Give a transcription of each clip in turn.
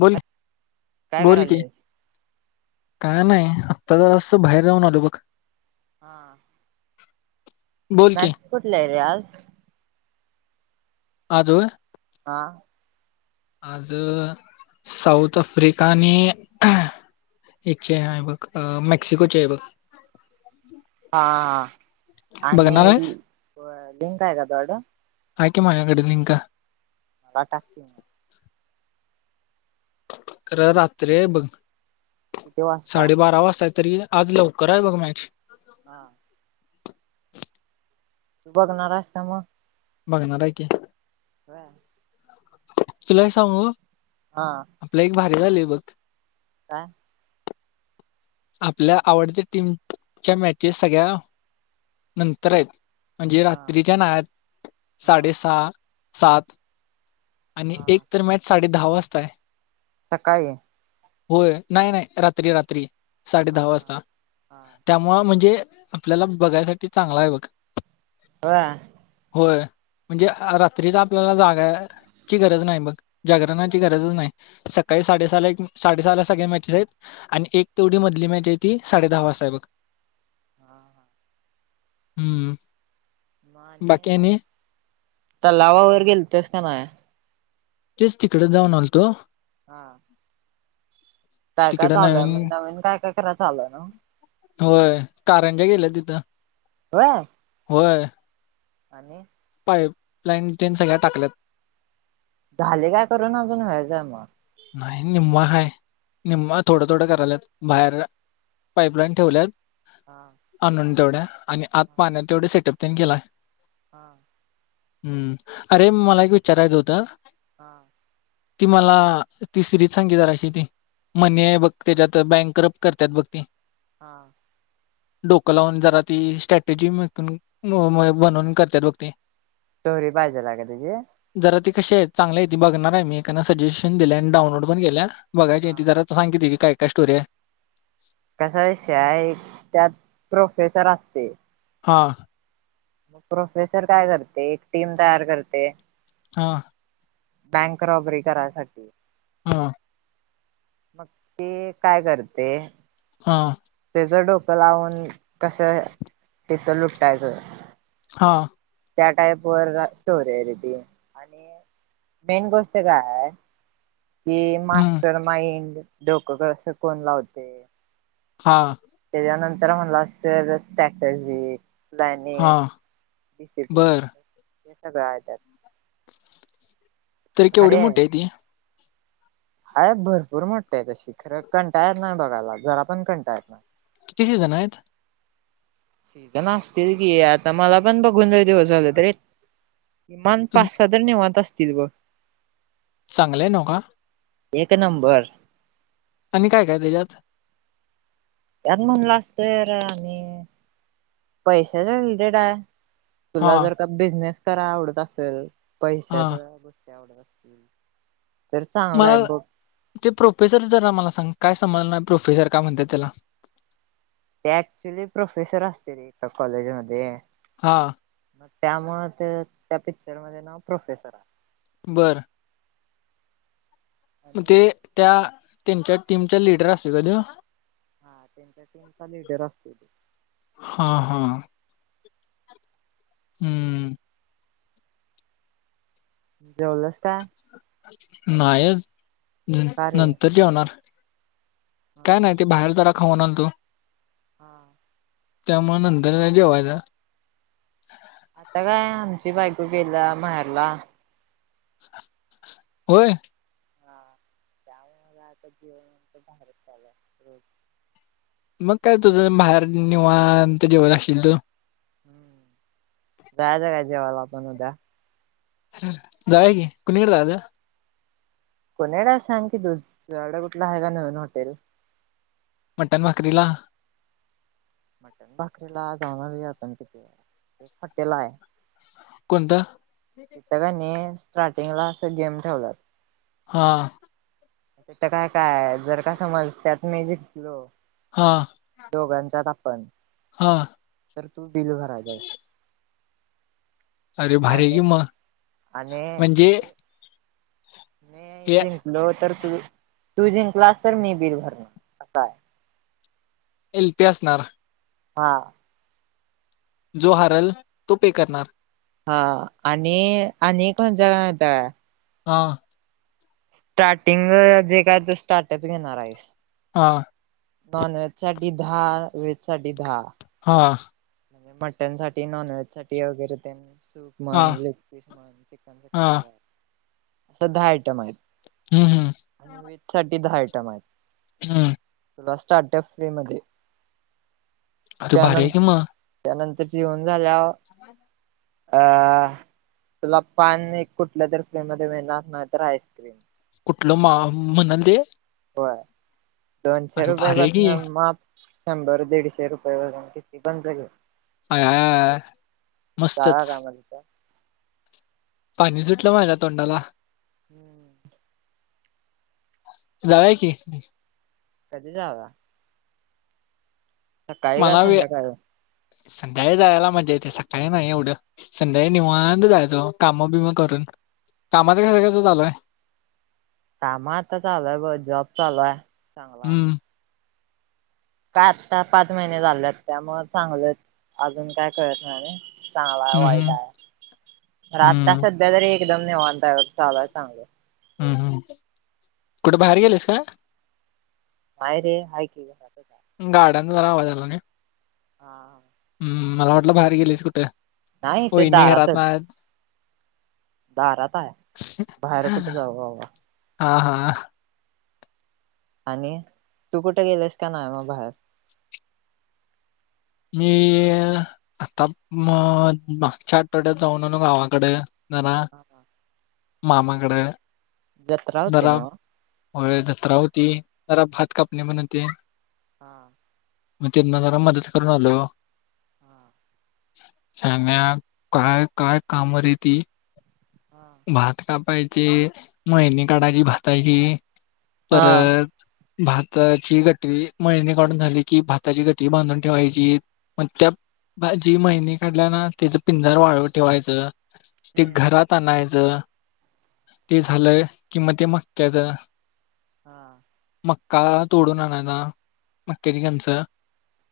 बोल काय बोल की करायलीस? काय नाही आत्ता जरास बाहेर जाऊन आलो बघ हा बोल की डान्स [unintelligible] कुठला आहे रे आज आज होय हा, आज साऊथ आफ्रिका आणि इचे हाय बघ,, अ मेक्सिकोचे आहे बघ,, हा हा,,, आणि बघणार आहेस लिंकय का तुझ्यकडं,, हाय की माझ्याकडं लिंक,, मला टाक,, खरं रात्र्रीय बघ,, किती वाजता? साडेबारा वाजता,,, तरी,, आज लवकर आहे बघ मॅच,, हा तू बघणार हायस का मग? बघणार आहे की. ह, तुलाही? सांगू हा नीगालुय बघ,, आा, आपल्या आवडत्या टीम,, च्या मॅचेस सगळ्या नंतर आहेत,, म्हणजे हा रात्रीच्या नायत,, हा साडे सहा, सात, आणि हा एक तर मॅच साडे दहा वाजताय,, सकाळी, होय,, नाही,, नाही रात्री, रात्री साडे हा दहा हा. वाजता,, हा त्यामुं म्हणजेऽऽ आपल्याला बघायसाठी चांगला आहे बघ. होय,, होय, म्हणजे रात्रीच आपल्याला जागायऽऽ ची गरज नाही मग,, जागरणाची गरजच नाही,, सकाळी साडेसहाला एक साडेसहाला सगळे मॅचेस आहेत. आणि एक तेवढी मधली मॅच आहे ती साडे दहा वाजताय बघ. हा, हा हम्म बाकी मा आणि तलावावरर गेल तेस का नाय? तेच तिकडे जाऊन आलतो. हा. काय काय तिकडे चालू नवीन,, आहे मग काय काय कराय चालू आहे नव्ह? होय,, कारांज केल्यात, तीथ हय, होय, आणि, पाईप लाईन टन सगळ्या टाकल्यात. झाले काय करून अजून व्हायचं मग? नाही,, निम्वा हाय,, निम्मा थोडं, थोडं करालात,, बाहेर पाईपलाईन ठेवल्यात. हा, आणून तेवढ्या,, आणि आत हा पाण्या तेवढ्या सेटअप केलाय. हा, हम्म, अरे मला एक विचारायचं होतं? हा, ती मलाऽऽ तिसरीच सांगी जरा शी ती,, म्हणणे बघ त्याच्यात बँकरप करतात बघ ती. हा, डोकं लावून जरा ती स्ट्रॅटेजीक बनवून करतात बघ ती,, स्टोरी पाहिजेल आय का तची, कसी आहेत चांगले ती,, बघणार आहे मी,, एकान सजेशन दिल्या आणि डाऊनलोड पण केल्या,, बघायचीय ती हा. जरा तर सांग की तिचीी काय, काय स्टोरी आय,,, कसा विषय एक त्यात प्रोफेसर असते. हा मग प्रोफेसर काय करते एक टीम तयार करते हा. बँक रॉबरी करायसाठी. हा. मग ते काय करते हा. ज डोकं लावून कसं तिथं लुटटायचं हां. त्या टाईप वर स्टोर आहे रेटिंग आणि मेन गोष्ट काय कि हम्म, मास्टर माइंड डोकं कसं कोण लावते. हा. त्याच्यानंतर म्हणलं असत स्ट्रॅटर्जी प्लनिंग हां डिसिप्लन हे सगळं आहे त्यात. तररी केवढी मोठी आहे ती. आहेय भरपूर मोठठी आहे तशी खरं कंटा येत ना बघायला जरा पण कंटा येत ना किती जण आहेत? शिजण असतील की आता मला पण बघून जाऊ दिवस झालं तरी एक किमान तू पाच सहा निवांत असतील बघ. चांगलंय नव का एक नंबर आणि काय काय त्याच्यात. त्यात म्हणलं असतर आणि पैशाच्या विषय काय तुला हां, जर का बिझनेस कराय आवडत असेल हां. पैशाचा तर मला चांगलाय बघ. ते प्रोफेसर जरा मला सांग काय समजणार प्रोफेसर काय म्हणते त्याला ते ऍक्च्युली प्रोफेसर असते रे एका कॉलेजमध्ये हा. ग त्यामुळे त्या पिक्चर मध्ये नाव प्रोफेसर आहे. बरं. मग आणि ते त्या त्यांच्या टीमच्या लिडर असते कन्य हा त्यांच्या टीमचा लिडर असतो तो. हा हा. हम्म. जेवलंस का नाही का रे? नंतर जेवणार. हा काय नाही ते बाहेर जरा खाऊन आलतो. हा. त्यामुळे नंदरला जेवायचा आता काय आमची बायको गेला महेरला. होय. हा त्यामुळेला आता जीवनच बारतचालं रोज मग काय तुझं बाहेर निवान तर जेवत असशील तू. हम्म जायच काय जेवायला पण उद्या जायचं की कुणीकडे जायचं कोनड सांग की तुुड कुठला आहे का नवीन हॉटेल. मटन भाकरीला मटन भाकरीला जाणार आपण किती एक हॉटेल आहे. कोणतं? ककांनी स्टार्टिंग ला अस गेम ठेवलात. हा. ते तर काय काय जर का समज त्यात मी जिंकलो हां, दोघांच्या आपण. हां. तर तू बिल भराय जास. अरे भारी कि म म्हणजे. नाही हे जिंकलो तर तू तू जिंकलास तर मी बील भरणार असा आहे. एल तेसणार. हा. जो हारल तो पे करणार. हा आणि आणि कोण जाता. हा. स्टार्टिंग जे काय ते स्टार्टअप घेणार आहेस. हा. नॉन वहेज सा दहा वेहेज सा दहा. हा म्हणजे मटन साठी नॉनव्हेज साठी वगैरे त्यांनी. सूप हा म्हन लेग पीस म्हन चिकन हा सिक्टी फाय असं दहा आयटम आहेत. हम्म हम्म आणि व्हेज साठी दहा आयटम आहेत. हा. तुला स्टार्टअप फ्री म. अरे भारी आहे किं म. त्यानंतर जेवन झाल्यावर अ तुला पान कुठल्या तरी फ्री मध्ये मिळणार नाही तर आईस्क्रीम. कुठलं मा म्हणालले. होय दोनशे भारी आहे की रुपयापासन माप शंभर दीडशे रुपये वून किती पंच घे. आय आय आय का मस्तच काम त का. पाणी सुटलं माझ्या तोंडाला. [unintelligible] जाउ की. कधी जाउया. स काळी का संध्याकाळ. संध्याळी जायला मजा येते सकाळी नाही एवढं संध्याळी निवांत जायचो काम बिम करून. कामाच क सगळच चालूय. कामा आता चालू आहे ब जॉब चालू आहे चांगला आहे. हम्म काय आत्ता पाच महिने झालेत त्या मग चांगलं अजून काय कळत नाही. चांगला आहे हम्म वाईट हम्म आहे आता हम्म सध्या तरी एकदम निवांता चालय चांगलं. हम्म हम् कुठे बाहेर आणि गेलेस का? नाही रे हायकि. गाड्यांचा जरा आवाज आला नाही हा हम्म मला वाटलं बाहेर गेलीस कुठे नाही इथे वहीणी घरात दारातच आहेत. दारात आहे बाहेर कुठे जावंव. हा हा. आणि तू कुठे गेलेस का नाही मग बाहेर. मी आता म मागच्या आठवड्यात जाऊन ना गावाकडे. जरा ह ह. मामाकडे. जत्रा होती ना व व्हय जत्रा होती जरा भात कापनी पण होती. हा. मग त्यांना जरा मदत करून आलो.. हा. शाण्या काय काय काम रे ती. भात कापायचे मळणी काढायची भाताची परत भाताची घटीळी मळणी काढून झाली की भाताची गटी बांधून ठेवायचीत. मग त्या भाजी मळणी काढल्या ना त्याच पिंजार वाळवत ठेवायचं. ते हम्म घरात आणाय च ते झालं की म ते मक्याच हा. मक्का तोडून आणायचा मक्याची कणस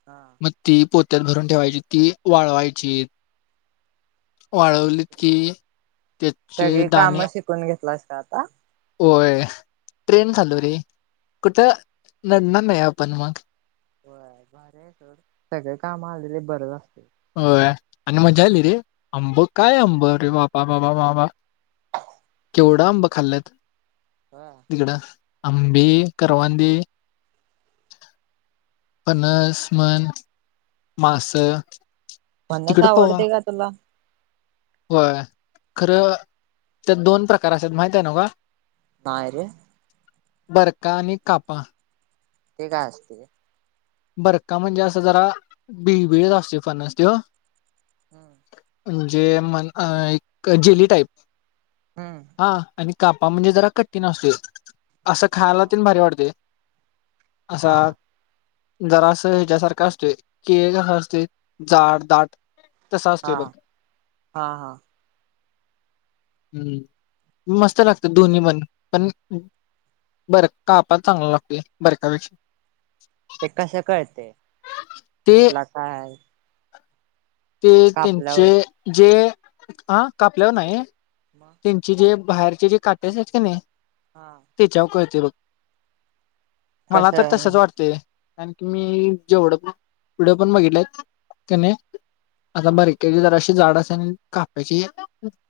हा मग ती पो त्यात भरून ठेवायची ती वाळवायची म्हणजे वाळवलीत की त्या सगळी काम शिकून घेतलास काय आता? होय ट्रेन झालो रे कुठं नडणार नाही आपण मग. होय भारी हाय सोड सगळ काम आलेल बरच असतय. होय आणि मजा आली रे आंब काय अंब रे बाबा बाबा बाबा. केवढ हा आंब खाल्लत होय. तिकडं. आंबी करवंदी. पणस मन मास. फणस आवडतय का तुला? होय खरं त्या दोन प्रकार असत्यात माहित हाय नव का. नाइरे. बरका आणि कापा. ते काय असतय? बरका म्हणजे असं जरा बिबिळत असतोय फरनस त्यो हम्म. म्हणजे म अ एक जेली टाईप. हम्म. हा आणि कापा म्हणजे जरा कठीण असतोय असं हा खायला तेण भारी वाटतोय. असा हा जरासं हेच्यासारखं असतय केळ कसं असतय जाड दाट तसा हा असतोय बघ हा हा. हम्म मस्त लागतय दोन्ही पण पण बर कापा चांगला लागतोय बरका पेक्षा. ते कसं कळतय ते कुठला काय हाय? ते त्यांचे जे आ कापल्यावर नाही मग त्यांचे जे बाहेरचे जे काटे असत्यात कने हा तेच्यावर कळते बघ. मला तर कसं तसच वाटतय. कारंकी मी जेवढं पण पुढं पण बघितलंय कने आता हा बरक्याची जराशी जाड असत्या णि काप्याची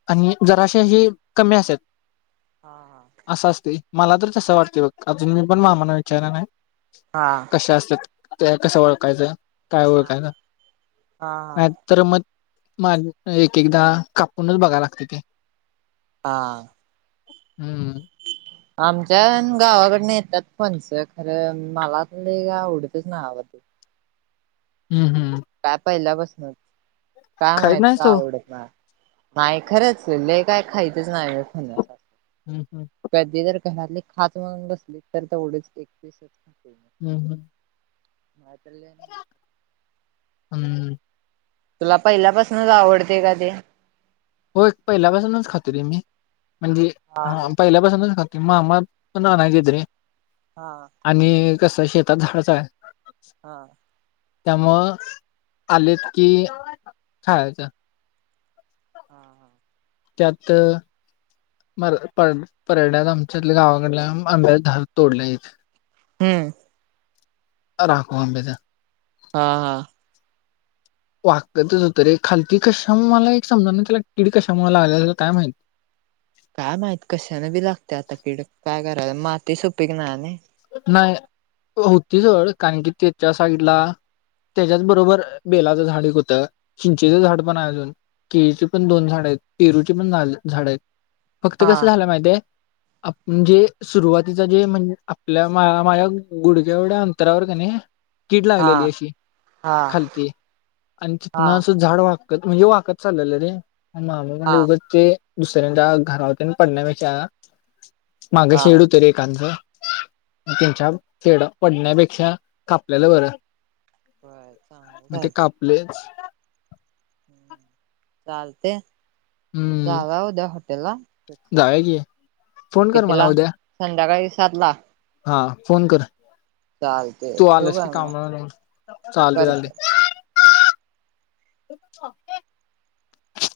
आणि जराशी अशी कमी असत्यात हा असं असतय. मला तर तसं वाटतय बघ अजून मी पण मामाना विचारलं नाही हा हा कशा असत ते कसं ओळखायचं काय हा ओळखायचं हा नाय तर मग माग एक एकदा कापूनच बघायला लागतय ते. हा. हम्म. आमच्या गावाकडन येत्यात फणसं खरं मला तरी आवडतच नाई आबा. [unintelligible] हम्म हम्म काय पहिल्या बसनच काय खायत माहित नाहीस का तू आवडत नाय. नाही खरंच ल काय खायचंच नाही खण हम्म हम्म घरले खाच मगून बसली तर तेवढेच एक पस ख हम्म हम्म मातल्या ना हम् तुला पहिल्यापासूनच आवडते का ते हो एक पहिल्यापासूनच खाते रे मी म्हणजे हा ह पहिल्यापासूनच खाते कि मामा पण आण गेत रे हा आणि कस शेतात झाडच आहे हा हा त्यामुळ आलेत कि खाळायचं हा हा त्यात म पर परण्यात आमच्यात गावाकडल्या अं्या ार तोडलंयथ हम्म राकू अबद हा हा वागकतच होत रे खालती कशा मला एक समजा ना त्याला किड कशा मला लागले काय माहत काय माहित मााती सुपिकन नाही होती जड कारण की त्याच्या साईडला त्याच्याच बरोबर बेलाचं झाड होतं चिंचेचं झाड पण आहे अजून केळीची पण दोन झाड आहेत परूची पण झाड आहेत फक्त कसं हा झालं माहिित आहे आपजे सुरुवातीच जे म्हणजे आपल्या माझ्या गुडघ्या एवढ्या अंतरावर का नाही कीड हा लागलेली अशी हा खालती आणि तिथ न हा असं झाड वाग म्हणजे वाकत चाललं रे हा म्हणजे उगच ते दुसऱ्याच्या घरा होत पडण्यापेक्षा हा मागेशीेड होत रे एकांत तच्या खेड पडण्यापेक्षा कापलेलं बरं होय चांगलंच मग ते आहे कापलेच चालते मजा हम्म आला उद्या हॉटेलला जाऊया की फोन कर किती मला ला उद्या संध्याकाळी सात ला हा फोन कर तू ठेवू आलास की काय मग काम चालते चालते करते. [inaudible]